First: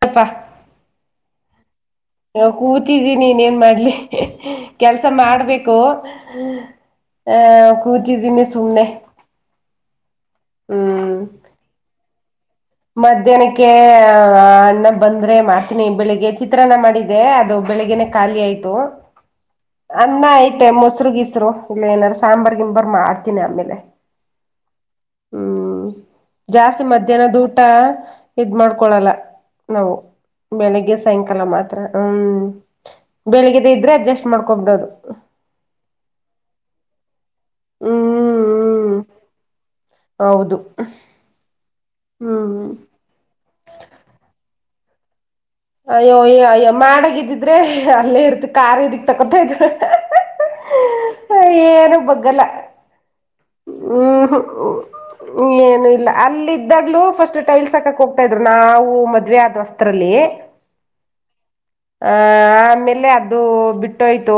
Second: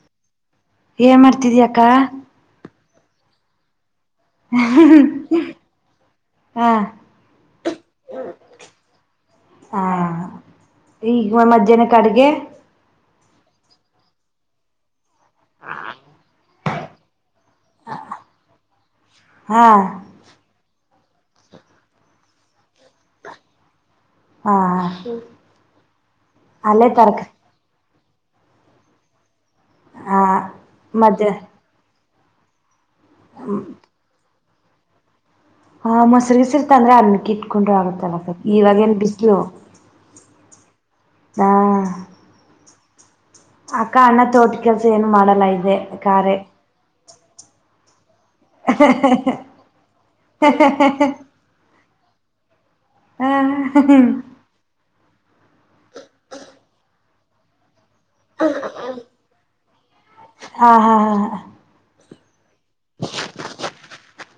ಕಪ್ಪ ಏನ್ ಮಾಡ್ತಿದ್ಯಾಕ್ಕಾ? ನ ಕೂತಿದ್ದೀನಿ ಇನ್ನೇನ್ ಮಾಡ್ಲಿ ಕೆಲ್ಸ ಮಾಡ್ಬೇಕು. ಹಾ ಹಾ ಕೂತಿದ್ದೀನಿ ಸುಮ್ನೆ. ಹಾ ಹ್ಮ್ ಈಗ ಮಧ್ಯಾಹ್ನಕ್ ಅಡ್ಗೆ? ಮಧ್ಯಾಹ್ನಕ್ಕೆ ಅಣ್ಣ ಬಂದ್ರೆ ಮಾಡ್ತೀನಿ ಬೆಳಿಗ್ಗೆ ಚಿತ್ರಾನ್ನ ಮಾಡಿದೆ ಅ ಬೆಳಗ್ ಖಾಲಿ ಆಯ್ತು ಹಾ ಅನ್ನ ಐ ಹಸರು ಗೀಸರು ಇಲ್ಲ ಏನಾದಾರು ಸಾಂಬಾರ್ ಗಿಂಬರ್ ಮಾಡ್ತೀನಿ ಆಮೇಲೆ ಹಾ ಹ್ಮ್ ಜಾಸ್ತಿ ಅಲ್ಲೇ ತರಕ ಮಧ್ಯಾಹ್ನ ದೂ ಇದ್ ಮಾಡ್ಕೊಳ್ಳಲ್ಲ ನಾವು ಹಾ ಬೆಳಿಗ್ಗೆ ಮಧ್ಯ ಸಾಯಂಕಾಲ ಮಾತ್ರ ಹ್ಮ್ ಬೆಳಿಗ್ದ ಇದ್ರೆ ಅಡ್ಜಸ್ಟ್ ಮಾಡ್ಕೊಬಿಡೋದು ಹಾ ಮೊಸರುಗಸರ್ತ ಅಂದ್ರೆ ಅನ್ನಕ್ಕ ಇಟ್ಕೊಂಡ್ರರು ಹ್ಮ್ ಆಗುತ್ತಲ್ಲ ಇವಾಗ ಹ್ಮ್ ಏನ್ ಬಿಸಲು ಹೌದು ಹ್ಮ್ ಅಕ್ಕ ಅಣ್ಣ ಚೋಟ ಕೆಲ್ಸ ಏನು ಮಾಡಲ್ಲ ಆ್ತ ಅಯ್ಯೋ ಅಯ್ಯೋ ಅಯ್ಯೋ ಮಾಡಾಗಿದ್ದಿದ್ರೆ ಅಲ್ಲೇ ಇರ್ತಿ ಕಾರ್ ಇಕ್ ತಕೊತ ಇದ್ರ ಹ ಬಗಲ [unintelligible] ಹ್ಮ್ ಏನು ಇಲ್ಲ ಅಲ್ಲಿದ್ದಾಗ್ಲೂ ಫಸ್ಟ್ ಟೈಲ್ಸ್ ತಕಕ್ ಹೋಗ್ತಾ ಇದ್ರು ನಾವು ಮದ್ವೆ ಆದ ವಸ್ತ್ರಲ್ಲಿ ಹಾ ಹಾ ಹಾ ಹಾ ಆ ಆಮೇಲೆ ಅದು ಬಿಟ್ಟೋಯ್ತು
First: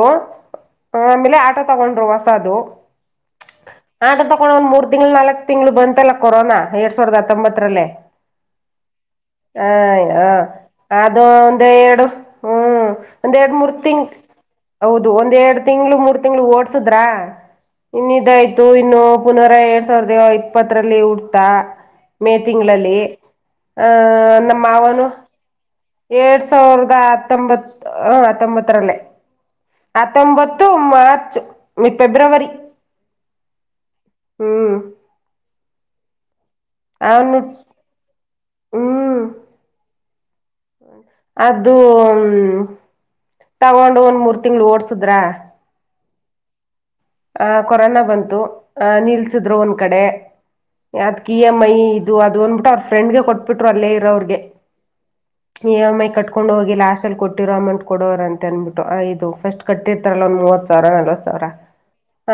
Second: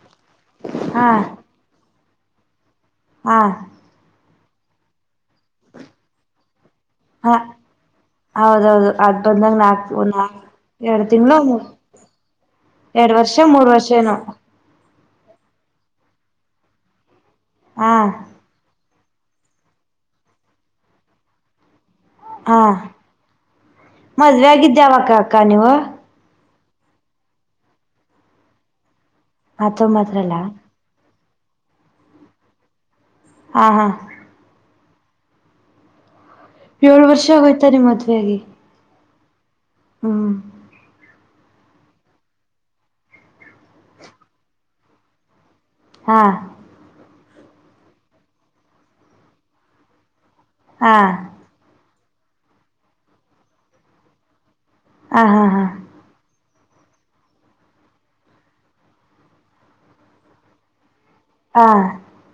ಆ ಹಾ ಆಮೇಲೆ ಆಟೋ ತಗೊಂಡ್ರು ಸದು [unintelligible] ಹಾ ನ ತೊೊಂಡ್ ಒಂದ ಮೂರ್ ತಿಂಗಳು ನಾಲ್ಕಕ್ ತಿಂಗಳು ಬಂತಲ್ಲ ಕೊರೋನಾ ಎರಡ್ ಸಾವಿರದ ಹಾ ಹತ್ತೊಂಬತ್ತರಲ್ಲೇ ಹೌದೌದು ಅದ್ ಬಂದಂಗ ಹ ನಾಲ್ಕು ನಾ ಅದು ಒಂದ ಎರಡು ಹ್ಮ್ ಒಂದ್ ವರ್ಷ ಎರಡು ಮೂರ್ ವರ್ಷ ತಿಂ ಏನೋ ಹೌದು ಒಂದ್ ಎರಡು ತಿಂಗ್ಳ ಮೂರ್ ತಿಂಗ್ಳ ಓಡ್ಸುದ್ರಾ ಹಾ ಇನ್ನ ಇನ್ನು ಪುನರ ಎರಡ್ ಸಾವಿರದ ಇಪ್ಪತ್ತರಲ್ಲಿ ಉಡ್ತಾ ಮೇ ಹಾ ತಿಂಗಳಲ್ಲಿ ಆಹ ಮದ್ವೆ ನಮ್ಮ ಆಗಿದ್ದ ಮಾವನು ಯಾವಾಗ ಅಕ್ಕ ನೀವು ಎರಡ್ ಸಾವಿರದ ಹತ್ತೊಂಬತ್ ಹತ್ತೊಂಬತ್ತರಲ್ಲೇ ಹತ್ತೊಂಬತ್ತರಲ್ಲ ಹತ್ತೊಂಬತ್ತು ಮಾರ್ಚ್ ಫೆಬ್ರವರಿ ಹಾ ಹಾ ಹ್ಮ್ ಏಳು ವರ್ಷ ಅವನು ಆಗೋಯ್ತಾ ಮದುವೆಯಾಗಿ ಹ್ಮ್ ಹ್ಮ ಅದು ಹ ತಗೊಂಡು ಒಂದ್ ಮೂರ್ ತಿಂಗಳ ಓಡ್ಸುದ್ರ ಹಾ ಆ ಕೊರೋನಾ ಬಂತು ಆ ನಿಲ್ಸಿದ್ರು ಒಂದ್ ಕಡೆ ಹಾ ಯದಕ್ ಇ ಎಮ್ ಐ ಇದು ಅದು ಅಂದ್ಬಿಟ್ಟು ಅವ್ರ ಫ್ರೆಂಡ್ಗೆ ಕೊಟ್ಬಿಟ್ರು ಅಲ್ಲೇ ಇರೋ ಅವ್ರಿಗೆ ಹಾ ಹಾ ಈ ಹಾ ಎಂ ಐ ಕಟ್ಕೊಂಡು ಹ ಲಾಸ್ಟ್ ಅಲ್ಲಿ ಕೊಟ್ಟಿರೋ ಅಮೌಂಟ್ ಕೊವರ ಅಂತ ಅನ್ಬಿಟ್ಟು ಇದು ಫಸ್ಟ್ ಕಟ್ಟಿರ್ತಾರಲ್ಲ ಒಂದ ಮೂವತ್ ಸಾವಿರ ಅ ಅವ್ರ ಹಾ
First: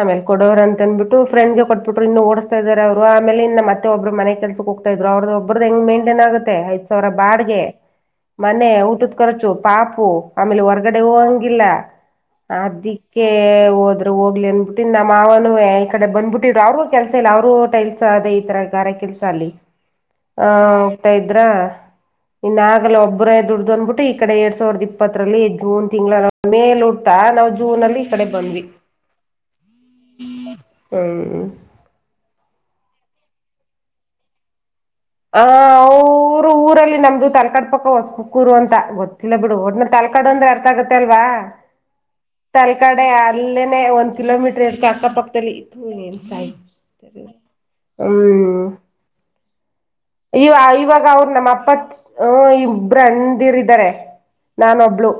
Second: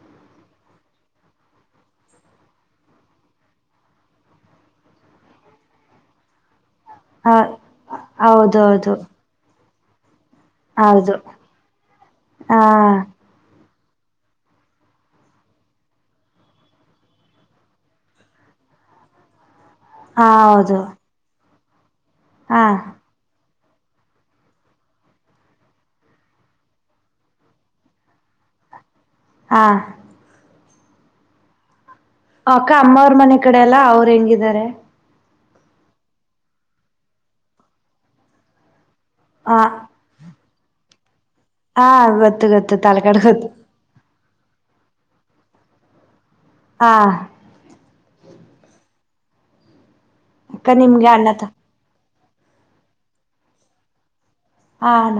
ಆಮೇಲೆ ಕೊಡವರ ಅಂದಬಟ್ಟು ಫ್ರೆಂಡ್ ಗೆ ಕೊಟ್ಬಿಟ್ರು ಇನ್ನು ಓಡಸ್ತಾ ಇದಾರೆ ಅವರು ಆಮೇಲೆ ಇ ಮತ್ತೊಬ್ರು ಮನೆ ಕೆಲ್ಸಕ್ ಹೋಗತ ಇದ್ರು ಅವರು ಒಬದ ಹ ಹೆಂಗ ಮೈಂಟೈನ್ ಆಗೆ ಆಯ್ ರ ಹ ಬಾಡಗೆ ಮನೆ ಹೌದೌದು ಊಟದ ಖರ್ಚು ಪಾಪು ಆಮೇಲೆ ಹೊರ್ಗಡೆ ಹೌದು ಹೋಗಂಗಿಲ್ಲ ಹಾ ಅದಿಕ್ಕೆ ಹೋಗ್ಲಿ ಅಂದಬಿಟ್ಟಿ ನಮ್ಮ್ವನು ಈ ಕಡೆ ಬಂದ್ಬಿಟ್ಟಿದರು ಅವರು ಕೆಲಸ ಇಲ್ಲ ಅವರು ಟೈಲ್ಸ್ ಅದ ಈ ತರ ಗಾರಕ್ಕೆ ಕೆಲ್ಸ ಅಲ್ಲಿ ಹಾ ಆ ಹೌದು ಹೋಗ್ತಾ ಇದ್ರ ಹಾ ರ ದುಡ್ದು ಅಂದಬಿಟ್ಟು ಈ ಕಡೆ ಎರಡ್ ಸಾವಿರದ ಇಪ್ಪತ್ತರಲ್ಲಿ ಜೂನ್ ತಿಂಗಳ ಮೇಲಿ ಉಡ್ತಾ ನಾವು ಜೂನ್ ಅಲ್ಲಿ ಈಡೆ ಬಂದ್ವಿ ಹಾ ಹ್ಮ್ ಅಕ್ಕ ಅಮ್ಮ ಅವ್ರ ಮನೆ ಕಡೆ ಅಲ್ಲ ಅವ್ರ ಹೆಂಗಿದ್ದಾರೆ ಆ ಅವರು ಊರಲ್ಲಿ ನಮ್ದು ತಲ್ಕಡ್ ಪಕ್ಕ ಹೊಸಪುಕ್ಕೂರು ಅಂತ ಗೊತ್ತ ಇಲ್ಲ ಬಿಡು ಹ ಒಟ್ಟಡ್ನ ತಲ್ಕಾೋ ಅ್ರೆ ಅರ್ಥ ಆಗೆ ಅಲ್ವಾ ಹಾ ಗೊತ್ತು ಗೊತ್ತು ತಲ್ಕಾಡ್ ತಲಕಾಡ್ ಗೊತ್ತು ಅಲ್ಲನನೆ ಒಂದ ಕಿಲೋಮೀಟ್ರ ಎಕ್ಕೆ ಅಕ್ಕಪಕ್ಕದಲ್ಲಿ ಇತ್ತು ಏನು ಸಾಯ ಹಾ ತರ. ಹ್ಮ. ಈವ ಅಕ್ಕ ಇವಾಗ ನಿಮ್ಗೆ ಅಣ್ಣ ಅವರು ತ ನಮ್ಮ ಅಪ್ಪತ್ ಹ ಇಬ್ರ ಅಂದಿರಿದರೆ. ನಾನ ಹಾ ಒಬ್ಳು ಅಣ್ಣ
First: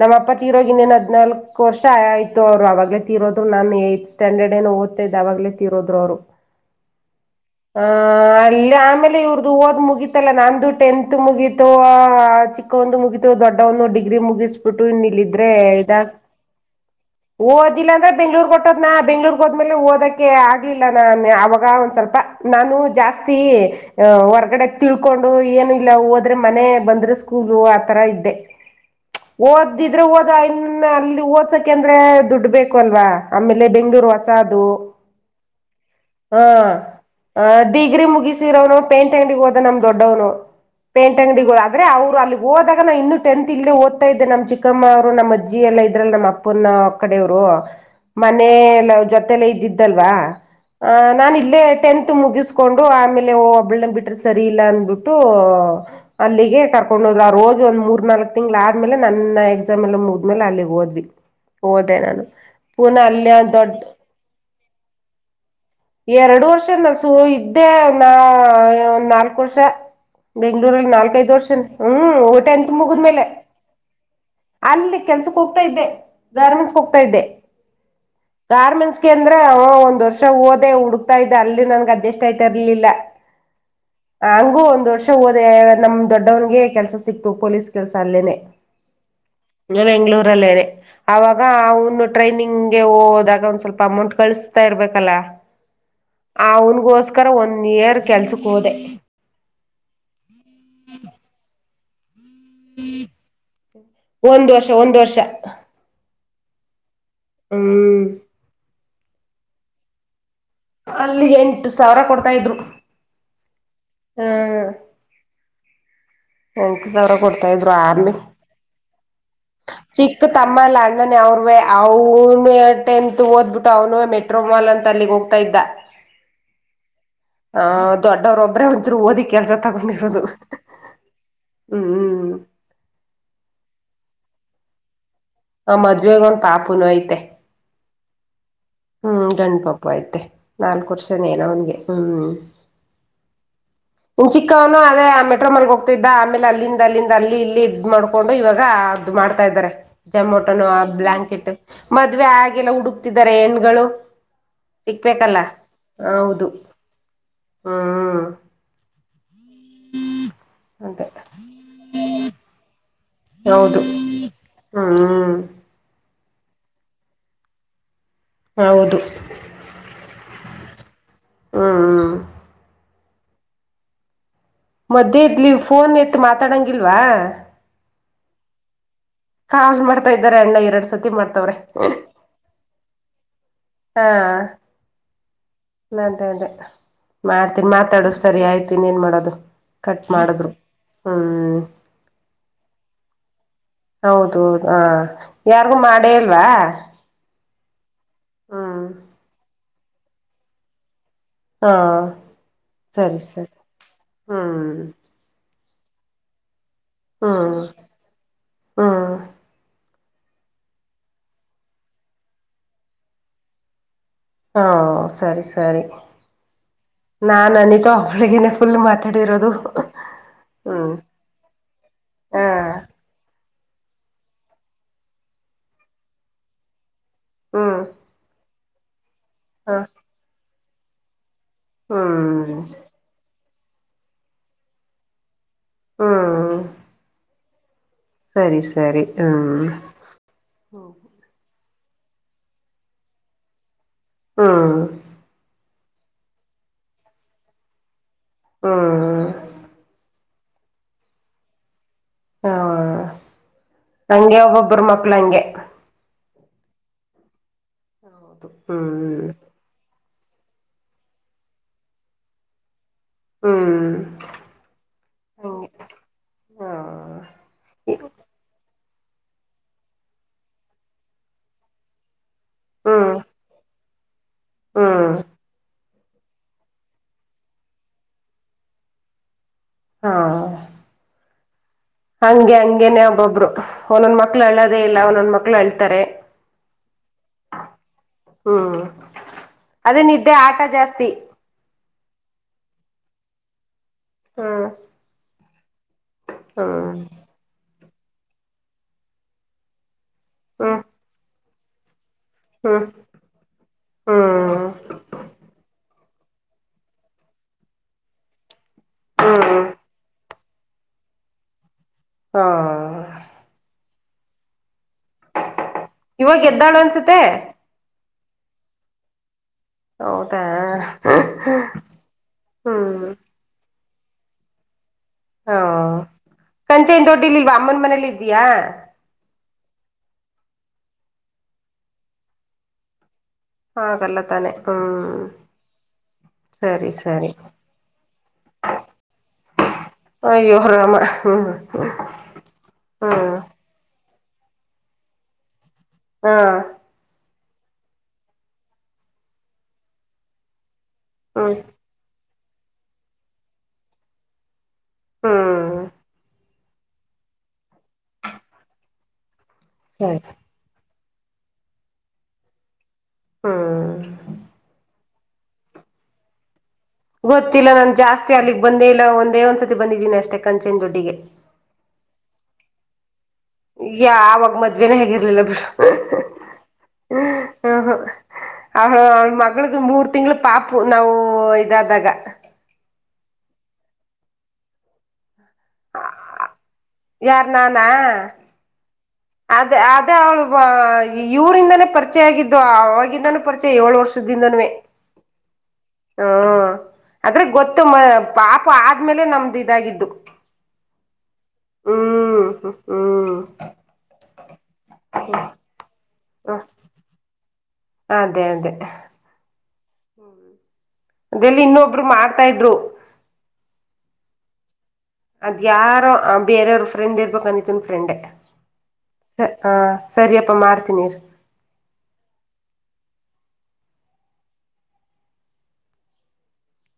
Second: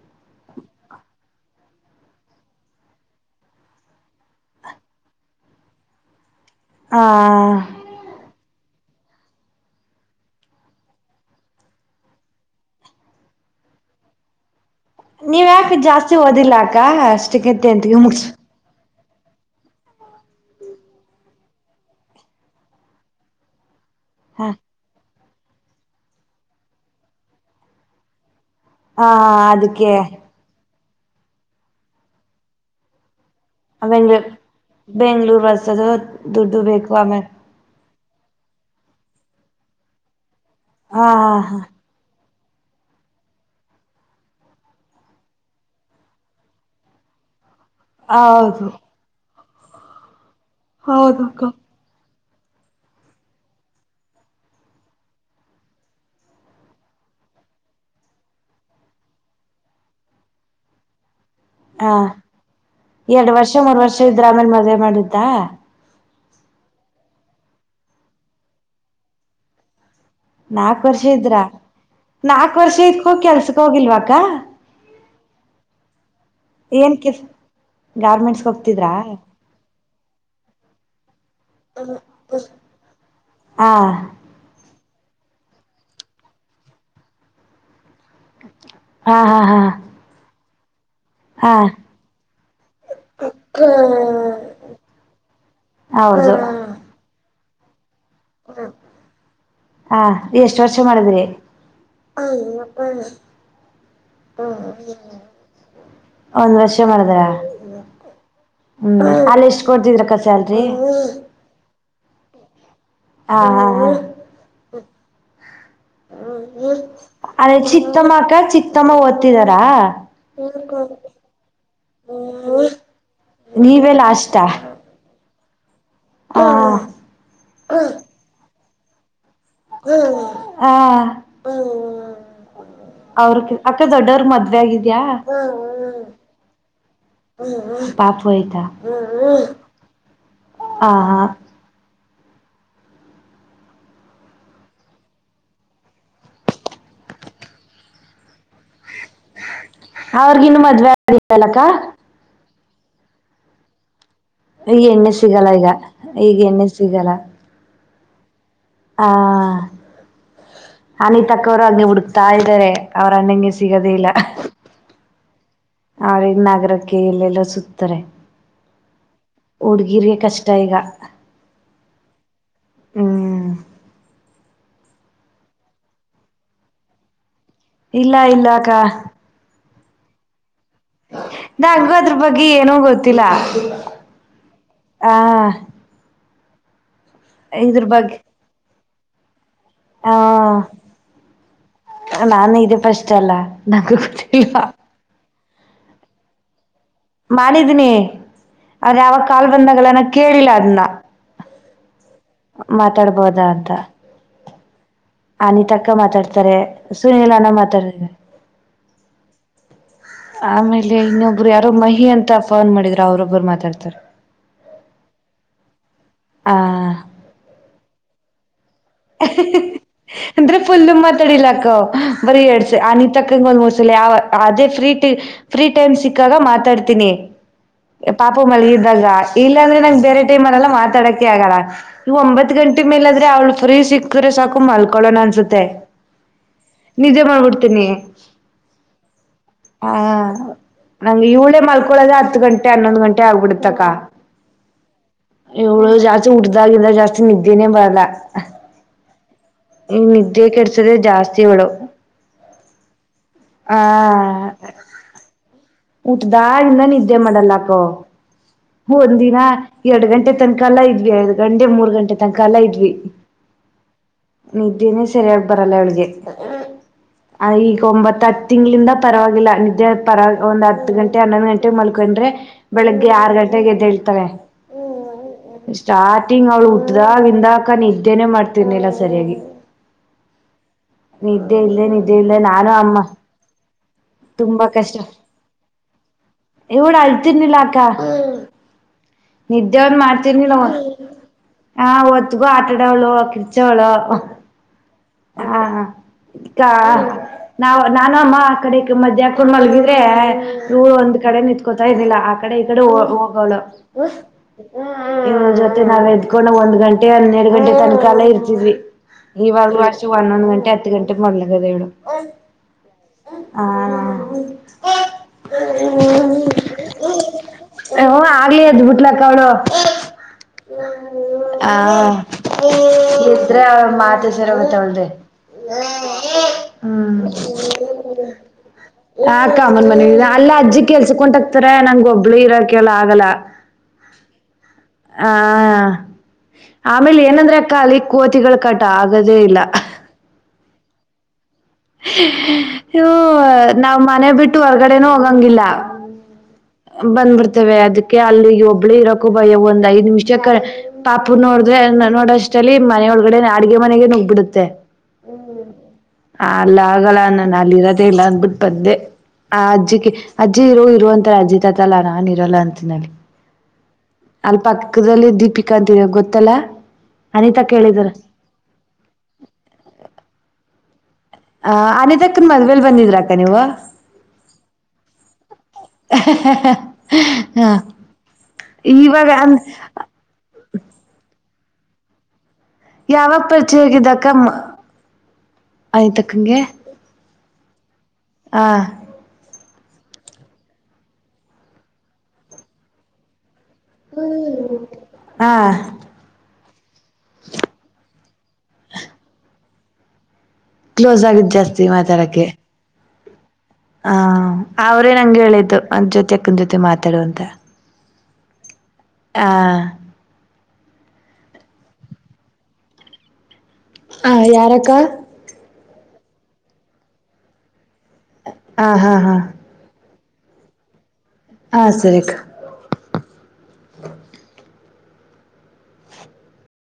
ನಮ್ಮ ಅಪ್ಪ ತೀರೋಗನ್ನೇನ್ ಹದ್ನಾಲ್ಕು. ವರ್ಷ ಆಯ್ತ ಅವರು ಅವವ್ಲೇ ತೀರೋರು ನನ್ ಯತ್ ಸ್ಟ್ಯಾಂಡರ್ಡ್ ಏನು ಓದ್ತೈ್ದ ಅವಾಗ್ರೋದ್ ಅವ್ರು. ಹ ಹ ಅಲ್ಲ. ಆಮೇಲೆ ಇವ್ರದ್ದ ಓದ್ ಮುಗಿತತಲ್ಲ ನಂದು ಟೆಂತ್ ಮುಗೀಿತು ಚಿಕ್ಕ ಒಂದು ಮುಗಿತು ದೊಡ್ಡ ಅವಂದು. ಗ್ರಿ ಮುಗಿಸ್ಬಿಟ್ಟು ಇನ್ನಲ್ಲ ನೀವ್ ಇದ್ರೆ ಯಾಕೆ ಇದಾಗ ಜಾಸ್ತಿ ಓದಿಲ್ಲ ಅಕ್ಕ ಅಷ್ಟಕ್ಕೆ ಓದಿಲ್ಲ ಟೆಂತ್ಗೆ ಅಂದ್ರೆ ಮುಗ್ಸ್ ಬೆಂಗ್ಳೂರ್ ಹೊಂಟಾಗ. ನಾ ಬೆಂಗ್ಳೂರ್ಗೆ ಹೋದ್ಮೇಲೆ ಓದಕ್ಕೆ ಆಗ್ಲಿಲ್ಲ ನಾನು ಅವಾಗ ಒಂದ್ ಸ್ವಲ್ಪ ನಾನು ಜಾಸ್ತಿ. ಅಹ ಹ ಹೊರ್ಗಡೆ ತಿಳ್ಕೊಂಡು ಏನು ಇಲ್ಲ ಹೋದ್ರೆ ಮನೆ ಬಂದ್ರೆ ಸ್ಕೂಲು ಆತರ ಇದ್ದೆ. ಆ ಅದಕ್ಕೆ ಓದಿದ್ರೆ ಓದ ಇ ಅಲ್ಲಿ ಓದ್ಸಕ ಅಂದ್ರೆ ದುಡ್ ಬೇಕು ಅಲ್ವಾ. ಆಮೇಲೆ ಬೆಂಗ್ಗಳೂರು ಬೆಂಗ್ಳೂರ್ ಹೊಸದು ಬೆಂಗ್ಳೂರ್ ಬಸದು ಹ ದುಡ್ಡು ಬೇಕು ಆಮೇಲೆ ಡಿಗ್ರಿ ಮುಗ. ಮುಗಿಸಿರನು ಪೇಂಟ್ ಅಂಗಡಡಿ ಹೋದ ನಮ್ ದೊಡ್ಡವ್ನು ಹಾ ಪೇಂಟ್ ಅಂಗಡಿಗೆ ಹಾ ಹೋದ ಆದ್ರೆ ಅವರು ಅಲ್ಲಿ. ಹೋದಾಗ ನಾ ಇನ್ನುೂ ಟೆಂತ್ ಇಲ್ಲ ಓದತ ಇದ್ದೆ ನಮ್ ಚಿಕ್ಕಮ್ಮರು ನಮ್ಮ ಅಜ್ಜಿ ಎಲ್ಲ ಇದ್ರಲ್ಲಿ ನಮ್ಮ ಅಪ್ಪನ ಕಡೆಯವ್ರು. ಹಾ ಹೌದು ಮನಲ್ಲ ಜೊತೆಲ್ಲ ಇದ್ದಿದ್ದಲ್ವಾ ಆ ನಾನ ಇಲ್ಲೇ ಟೆಂತ್. ಮುಗಿಸ್ಕೊಂಡು ಆಮೇಲೆ ಹೋಗ್. ಬಿಟ್ರೆ ಸರಿ ಇಲ್ಲಾ ಅಂದ್ಬಿಟ್ಟು ಅಲ್ಲಿಗೆ ಕರ್ಕೊಂಡ ಹೋದ್ ಆ ರೋಗಿ ಒಂದ ಮೂರ್ ನಾಲ್ಕ್ ತಿಂಗ್ಳ. ಆದ್ಮೇಲೆ ನನ್ನ ಎಕ್ಸಾಮ್ ಎಲ್ಲ ಮುಗದ್ಮೇಲೆ ಅಲ್ಲಿ ಓದ್ವಿ. ಹಾ ಹೋದೆ ನಾನು ಪೂಣ ಎರಡು ಅಲ್ಲಿಯ ವರ್ಷ ದೊಡ್. ಮೂರ್ ವರ್ಷ ಇದ್ರ ಆಮೇಲೆ ಮದ್ವೆ ಮಾಡಿದ್ದ ಎರಡು ವರ್ಷ ನಸು ಇದ್ದೆ ನಾ ಒಂದ್ ನಾಲ್ಕು ವರ್ಷ. ನಾಕ್ ಬೆಂಗ್ಳೂರಲ್ಲಿ ವರ್ಷ ನಾಲ್ಕೈದ್ ಇದ್ರ ವರ್ಷನ ಹ್ಮ್ ಊಟ ನಾಕ್ ಎಂತ ವರ್ಷ ಇದ್ಕೋ ಮುಗಿದ್ಮೇಲೆ. ಕೆಲ್ಸಕ್ ಹೋಗಿಲ್ವಾಗ ಅಲ್ಲಿ ಕೆಲ್ಸಕ್ ಹೋಗ್ತಾ ಇದ್ದೆ ಗಾರ್ಮೆಂಟ್ಸ್ ಹೋಗ್ತಾ ಇದ್ದೆ. ಗಾರ್ಮೆಂಟ್ಸ್. ಗಾರ್ಮೆಂಟ್ಸ್ಗೆ ಅಂದ್ರ ಒಂದ್ ವರ್ಷ ಹಓದೆ ಹುಡುಕ್ತಾ ಇ್ದ ಅಲ್ಲಿ ನನ್ಗ್ ಅಡ್ಜಸ್ಟ್ ಆಯ್ತಾ ಇರ್ಲಿಲ್ಲ. ಹ. ಹ ಹಂಗು ಒಂದ್. ಒಂದ್ ವರ್ಷ ಹೋದೆ ನಮ್ ದೊಡ್ಡವನಿಗೆ ಕೆಲ್ಸ ಸಿಕ್ತು ಪೊಲೀಸ್ ಕೆಲ್ಸ ಅಲ್ಲೇನೆ. ಹಾ ಹಾ ಹಾ ನಿ ಬೆಂಗ್ಳೂರ ಅಲ್ಲೇನೆ. ಅವಾಗ ಹಾ ಅವನು ಟ್ರೈನಿಂಗ್ಗೆ ಹೋದಾಗ ಒಂದ ಸ್ವಲ್ಪ ಅಮೌಂಟ್ ಕಳಿಸತಾ ಇರ್ಬೇಕಲ್ಲ. ಹೌದು ಆ ಅವನ್ಗೋಸ್ಕರ ಒಂದ. ಹಾ ಎಷ್ಟ್ ವರ್ಷ ಮಾಡಿದ್ರಿ. [inaudible] ಹ ಒಂದ್ ವರ್ಷ ಒಂದ್ ವರ್ಷ ಒಂದು ಮಾಡ ಹ್ಮ್ ಹ್ಮ ಅಲ್ಲಿ ಎಷ್ಟ ಕೊಡ್ತಿದ್ರ. ಅಲ್ಲಿ ಎಂಟು ಸಾವಿರ ಕೊಡ್ತಾ ಇದ್ರು. ಹಾ ಹ. ಹು. ಹ್ಮ. ಅದೇ ಇದ್ರು ಆರ್ಮಿ ಚಿತ್ತಮ್ಮ ಅಕ್ಕ ಚಿತ್ತಮ್ಮ ಓದ್ತಿದಾರಾ. ಅವ್ನು ಟತ್ ಓದ್ಬಿಟ್ಟು ನೀವೇ ಅವ್ನು ಮೆಟ್ರೋ ಲಾಸ್ಟಾ ಮಾಲ್ ಅಂತ ಅಲ್ಲಿಗ್ ಹೋಗ್ತ. ಇದ್ದ ಹ ಆ ದೊಡ್ಡವರೊಬ್ಬ್ರ ಒಂಜರು ಓದಿಕ್ಕೆ. ಹೂ ಹಾ. ಹ್ಮ ಹ್ಮ್ ಅವ್ರ ಅಕ್ಕ ದೊಡ್ಡವ್ರ ಮದ್ವೆ ಆಗಿದ್ಯಾ. ಆ ಮದ್ವೆಗ ಒಂದ್ ಪಾಪುನು ಐತೆ. ಪಾಪು ಆಯ್ತಾ. ಹ್ಮ್ ಗಂಡು ಪಾಪ ಐತೆ ಹ ನಾಲ್ಕು ಹ ವರ್ಷನೇನ ಅವನ್ಗೆ ಹ್ಮ್. ಇನ್ ಚಿಕ್ಕವನು ಅದೇ ಆ ಮೆಟ್ರೋ ಮಲ್ ಹೋಗ್ತ ಇದಿದ್ದ ಆಮೇಲೆ ಅಲ್ಲಿಂದ ಅಲ್ಲಿಂದ ಅಲ್ಲಿ ಇಲ್ಲಿ ಇದ್ ಮಾಡ್ಕೊಂಡ. ಇವಾಗ ಅದು ಮಾಡ್ತಾ ಇದ್ದಾರೆ ಅವ್ರಿಗಿನ್ನು ಜಮೋಟೋನು ಆ ಮದ್ವೆ ಬ್ಲಾಂಕೆಟ್ ಆಗಿಲ್ಲಕ್ಕ ಮದುವೆ ಆಗು. ಹುಡುಕ್ತಿದ್ದಾರೆ ಹೆಣ್ಗಳು. ಈಗ ಎಣ್ಣೆ ಸಿಕ್ಬೇಕಲ್ಲ ಸಿಗಲ್ಲ ಈಗ ಈಗ ಹೌದು ಎಣ್ಣೆ ಹ್ಮ್. ಹ ಅದೇ ಅನಿತಕ್ಕವರು ಹಾಗೆ ಹುಡುಕ್ತಾ ಇದ್ದಾರೆ. ಅವ್ರ ಅಣ್ಣಂಗೆ ಹೌದು ಸಿಗದೇ ಇಲ್ಲ. ಹ್ಮ್ ಅವ್ರ ನಾಗರಕ್ಕೆ ಎಲ್ಲೆಲ್ಲ ಸುತ್ತತಾರೆ. ಹೌದು. ಹುಡ್ಗೀರ್ರಿಗೆ ಕಷ್ಟ ಈಗ. ಹ್ಮ್ ಹ್ಮ. ಹ್ಮ್. ಮದೆ ಇದಲಿ ಫೋನ್ ಎತ್ ಮಾತಾಡಂಗಿಲ್ವಾ. ಇಲ್ಲ ಇಲ್ಲ ಅಕ್ಕಾ ಹಾ ಮಾಡ್ತಾ ಇದಾರೆ ಅಣ್ಣ. ಎರಡ್ ಸತಿ ಮಾಡ್ತವ್ರೆ ನಂಗು ಅದ್ರ ಬಗ್ಗೆ ಏನೂ ಗೊತ್ತಿಲ್ಲ. ಹಾ ಹಾ. ಅದೇ ಅದೇ ಮಾಡ್ತೀನಿ ಮಾತಾಡು ಸರಿ ಆಯ್ತೀನಿ ಏನ್ ಮಾಡೋದು. ಕಟ್ ಹಾ ಮಾಡಿದ್ರು ಹ್ಞೂ ನಾನು ಇದೀ ಪಷ್ಟ ಅಲ್ಲ. ನಂಗೂ ಹೌದು ಗೊತ್ತಿಲ್ಲ ಹ ಯಾರಿಗೂ ಮಾಡೇ ಅಲ್ವಾ. ಮಾಡಿದೀನಿ ಅ್ರ ಯಾವಾಗ ಕಾಲ್ ಬಂದಾಗಲ್ಲನ ಕೇಳಿಲ್ಲ ಅದನ್ನ. ಹಾ. ಮಾತಾಡ್ಬೋದ ಅಂತ ಹ್ಞೂ ಅನಿತಕ್ಕ ಮಾತಾಡ್ತಾರೆ. ಸುನಿಲ ಹ್ಞೂ ಅನ್ನ ಮಾತಾಡತವೆ. ಹ್ಞೂ ಆಮೇಲೆ ಇನ್ನೊಬ್ರು ಯಾರೋ ಮಹಿ ಅಂತ ಫೋನ್ ಮಾಡಿದ್ರ ಅವ್ರೊಬ್ಬರು ಮಾತಾಡ್ತಾರ. ಹಾ ಸರಿ ಸರಿ ಆ ನಾಾನನ್ನಿತ ಅವಳಗ. ಅಂದ್ರೆ ಹ್ಞೂ ಫುಲ್ಲ ಮಾತಾಡಿಲ್ಲಕ್ಕ ಬರಿ ಎಡ್ಸ ಹಾಂ ಅನ ತಕ್ಕಂಗ ಆಲ್ಮೋಸ್ಟ್. ಅದೇ ಫ್ರೀ ಟ ಫ್ರೀ ಟೈಮ್ ಸಿಕ್ಕಾಗ ಮಾತಾಡ್ತೀನಿ. ಹ್ಞೂ ಪಾಪು ಮಲ್ಲಿ ಇದ್ದಾಗ ಇಲ್ಲಾಂದ್ರೆ ಹಾಂ ನಂಗಗೆ ಬೇರೆ ಟೈಮ್ನೆೆಲ್ಲ ಮಾತಾಡಕ್. ಆಗಲ್ಲ ಈ ಒಂಬತ್ ಹ್ಞೂ ಗಂಟೆ ಮೇಲಾದ್ರೆ ಅವ್ಳು ಫ್ರೀ ಸಿಕ್ಕ್ರೆ ಸಾಕು ಮಲ್ಕೊೊಳ್ಳೋಣ ಅನ್ಸುತ್ತೆ. ಹ್ಞೂ ಮತ್ತ ನಿಜೇ ಮಾಡ್ಬಿಡ್ತೀನಿ. ಸರಿ ಸರಿ ಹ್ಞೂ ಹ ನಂ ಇವುಳೇ ಮಾಡಲ್ಕ. ಳ್ರೆ ಹತ್ತು ಗಂಟೆ ಹನ್ನೊಂದು ಗಂಟೆ ಆಗ್ಬಿಡತಕ್ಕ. ಹಾ. ಇಳು ಜಾಸ್ತಿ ಉಡ್ದಾಗಿಲ್ಲ ಜಾಸ್ತಿ ನಿದ್ದೇನೇ ಬರಲ್ಲ ಹ್ಞೂ ನಿದ್ದೆ. ಕೆಡಸದೆ ಜಾಸ್ತಿ ಮಾಡ. ಹಾ ಹಂಗೆ ಒಬ್ಬೊಬ್ಬರು ಮಕ್ಳ ಹಂಗೆ. ಊಟದಾಗಿಿಂದ ನಿದ್ದೆ ಮಾಡಲ್ಲ. ಹ ಹೌದು. ಒಂದಿನ ಎರಡ್ ಗಂಟೆ ತನಕಾಲ ಇದ್ವಿ ಎರಡು ಗಂಟೆ ಮೂರ್ ಗಂಟೆ ತನಕಾಲ ಇದ್ವಿ. ಹ್ಮ್ ನಿದ್ದೆನೆ ಸರಿಯಾಗಿ ಹಂಗೆ ಬರಲ್ಲ ಅವಳಿಗೆ. ಹಾ ಈಗ ಒಂಬತ್ ಹತ್ತು ತಿಂಗಳಿಂದ. ಪರವಾಗಿಲ್ಲ ನಿದ್ದೆ ಪರವಾಗಿ ಒಂದ್ ಹತ್ತು ಗಂಟೆ ಹನ್ನೊಂದು ಗಂಟೆಗೆ ಮಲ್ಕೊಂಡ್ರೆ ಬೆಳಗ್ಗೆ ಆರು ಗಂಟೆ. ಹೇಳ್ತಾರೆ. ಹಾ. ಸ್ಟಾರ್ಟಿಂಗ್ ಅವ್ಳು ಹುಟ್ಟ್ದಾಗ ಹಿಂದಾಕ ನ ಇದ್ದೇನೆ ಮಾಡ್ತರ್ನಿಲ್ಲ ಸರಿಯಾಗಿ. ಹಾ. ನಿದ್ದೆ ಇಲ್ಲೇ ನಿದ್ದೆ ಇಲ್ಲೇ ಹಂಗೆ ನಾನು ಅಮ್ಮ ಹಂಗೇನೆ ಒಬ್ಬೊಬ್ರು ಒಂದೊಂದ್ ಮಕ್ಳು ಅಳ್ಳೋದೇ ಇಲ್ಲ ಒಂದೊಂದ್ ಮಕ್ಳು ಅಳ್ತಾರೆ. ಇವಡ ಅಳ್ತಿರ್ನಿಲ್ಲ ಅಕ್ಕಾ ಹ್ಮ್ ನಿಿದ್ದೆ ಒನ್ ಅದೇ ನಿದ್ದೆ ಆಟ ಮಾಡ್ತರ್ನಿಲ್ಲನ್. ಜಾಸ್ತಿ ಹಾ ಒತ್ತುಗೋ ಆಟಾಡ ಅವಳೋ ಕಿಡಚವಳೋ. ಹಾ. ಹಾ ಈ ನಾವು ನಾನ ಅಮ್ಮ ಆ ಕಡೆ ಮಜ್್ಯಾಕೊಂಡ ಮಲ್ಗ. ಹ್ಮ್ ನೂರು ಒಂದ್ ಕಡೆ ನಿತ್ಕೋತಾ ಇದಿಲ್ಲ ಆ ಕಡೆ ಈ ಕಡೆ. ಹ್ಮ್ ಹ್ಮ್ ಜೊತೆ ನಾವ. ಕೊಂಡ ಒಂದ್ ಗಂಟೆ ಹನ್ನೆರಡು ಗಂಟೆ ತನ ಕಾಲ ಇರ್ತಿದ್ವಿ ಹ್ಮ್ ಇವಾಗ್ರ್ಷ. ಪನ್ನೊಂದಂದು ಗಂಟೆ ಹತ್ತು ಗಂಟೆ ಮೊದಲ ಕದ ಎ ಹಾ ಹ. ಹ್ಮ ಇವಾಗ ಎದ್ದಾಳು ಅನ್ಸುತ್ತೆ ಆಗ್ಲಿೇ ಅದ್ ಬಿಟ್ಲಕ್ಕಣ ಹೌದಾ ಹ ಹ್ಮ್ ಎ್ರ ಮಾತ ಸರಗತ್ತ ಒ್ರೆ ಹಾ ಕಂಚೈಿಂದ ದೊಡ್ಡಿಲಿಲ್ವಾ ಅಮ್ಮನ್ ಮನೇಲಿ ಇದಯ ಕೆಲ್ಸಕೊಂಡಟಕ್ತಾರೆ ನಂಗಗೆ ಒಬ್ಬಳು ಇರಕ್ಕೆ ಎಲ್ಲ ಆಗಲ್ಲ ಹ ಕಲ್ಲ ತಾನೆ ಹ್ಮ್ ಆ ಸರಿ ಆಮೇಲೆ ಸರಿ ಏನಂದ್ರೆ ಅಲಿ ಕೋತಿಗಳು ಕಟ ಆಗದೇ ಇಲ್ಲ ಹರ ಹ್ಮ್ ಹ್ಮ್ ಹ ನಾವ್ ಮನೆ ಬಿಟ್ಟು ಹೊರ್ಗಡೆನೂ ಹೋಗಂಗಿಲ್ಲ ಹಾ ತ ಅದಕ್ಕೆ ಅಲ್ಲಿ ಒಬ್ಬಳು ಇರಕ್ಕೂ ಭಯ ಒಂದ್ ಐದ್ ನಿಮಿಷ ಪಾಪು ಹ್ಮ್ ನೋಡ್ದ್ರೆ ನೋಡ ಚಲಿ ಮನೆೆಯೊಳಗಡೆ ಅಡ್ಗೆ ಮನೆಗೆ ನುಗ್ಬಿಡುತ್ತೆ ಹ್ಮ್ ಆ ಅಲ್ಲ ಆಗಲ್ಲ ನಾನು ಅಲ್ಲಿ ಇರೋದೆೇ ಇಲ್ಲ ಅಂದ್ಬಿಟ್ಟು ಬಂದೆ ಆ ಅಜ್ಜಿಿಗೆ ಸರಿ ಅಜ್ಜಿ ಇರೋ ಇರುವಂತ ಅಜತ್ತ್ತಲ್ಲ ನಾನ್ ಇರಲ್ಲ ಅಂತಿನೇಳಿ ಹ್ಮ್ ಪಕ್ಕದಲ್ಲಿ ದೀಪಿಕಾ ಅಂತರ ಗೊತ್ತಲ್ಲಾ ಗೊತ್ತಿಲ್ಲ ನಾನನ್ ಜಾಸ್ತಿ ಅಲ್ಲಿಗ್ ಬಂದೇ ಇಲ್ಲ ಒಂದೇ ಒಂದ್ಸತಿ ಬಂದಿದ್ದೀನಿ ಅಷ್ಟೇ ಕಂಚನ್ ದುಡ್ಡಿಗೆ ಆ ಅನಿತಕ್ಕನ ಮದುವೆ ಲ್ ಬಂದಿದ್ರ ಯ ಅವವಾಗ ಮದ್ವೆೇನ ಹೇಗಿರ್ಲಿಲ್ಲ ಬಿಡು ಹಾ ಅವ ಇವಾಗ ಅವಳ ಅನ್ ಮಗ ಮೂರ್ ತಿಂಗಳ ಪಾಪು ನಾವು ಇದಾದಾಗ ಯಾವ ಪರಿಚಯಾಗಿದಕ ಅನಿತಕ್ಕಂಗೆ ನಾನಾ ಹಾ ಅದೇ ಅದೇ ಅವ್ಳು ಇವರಿಂದಾನೇ ಪರಿಚಯ ಆಗಿದ್ದು ಅವವಾಗಿಂದಾನೂ ಪರಿಚಯ ಏಳು ವರ್ಷದ್ದಿಂದನ್ವೇ ಹಾ ಹ್ಮ ಆದ್ರೆ ಗೊತ್ತು ಮ ಪಾಪ ಆದ್ಮೇಲೆ ನಮ್ದು ಇದಾಗಿದ್ದು ಕ್ಲೋಸ್ ಆಗಿದ್ ಜಾಸ್ತಿ ಮಾತಾಡಕ್ಕೆ ಹ್ಮ್ ಹ್ಮ್ ಹ ಅವ್ರೇ ನಂಗೆ ಹೇಳಿದ್ದು ಅದ್ ಜೊತೆ ಅಕ್ಕನ ಜೊತೆ ಮಾತಾಡುುವ ಅಂತ ಅದೇ ಅದೇ ಆ ಹ್ಮ ಅದೆಲ್ಲಿ ಇನ್ನೊಬ್ರು ಮಾಡ್ತಾ ಇದ್ರು ಹ ಯಾರಕ್ಕಾ ಅದ್ ಯಾರೋ ಬೇರವ್ರ ಫ್ರೆಂಡ್ ಇರ್ಬೇಕು ಅನಿತನ್ ಹಾ ಹಾ ಹಾ ಆ ಸರಿಯಪ್ಪ ಮಾಡ್ತೀನಿ ಹಾ ಸರಿ ಅಕ್ಕ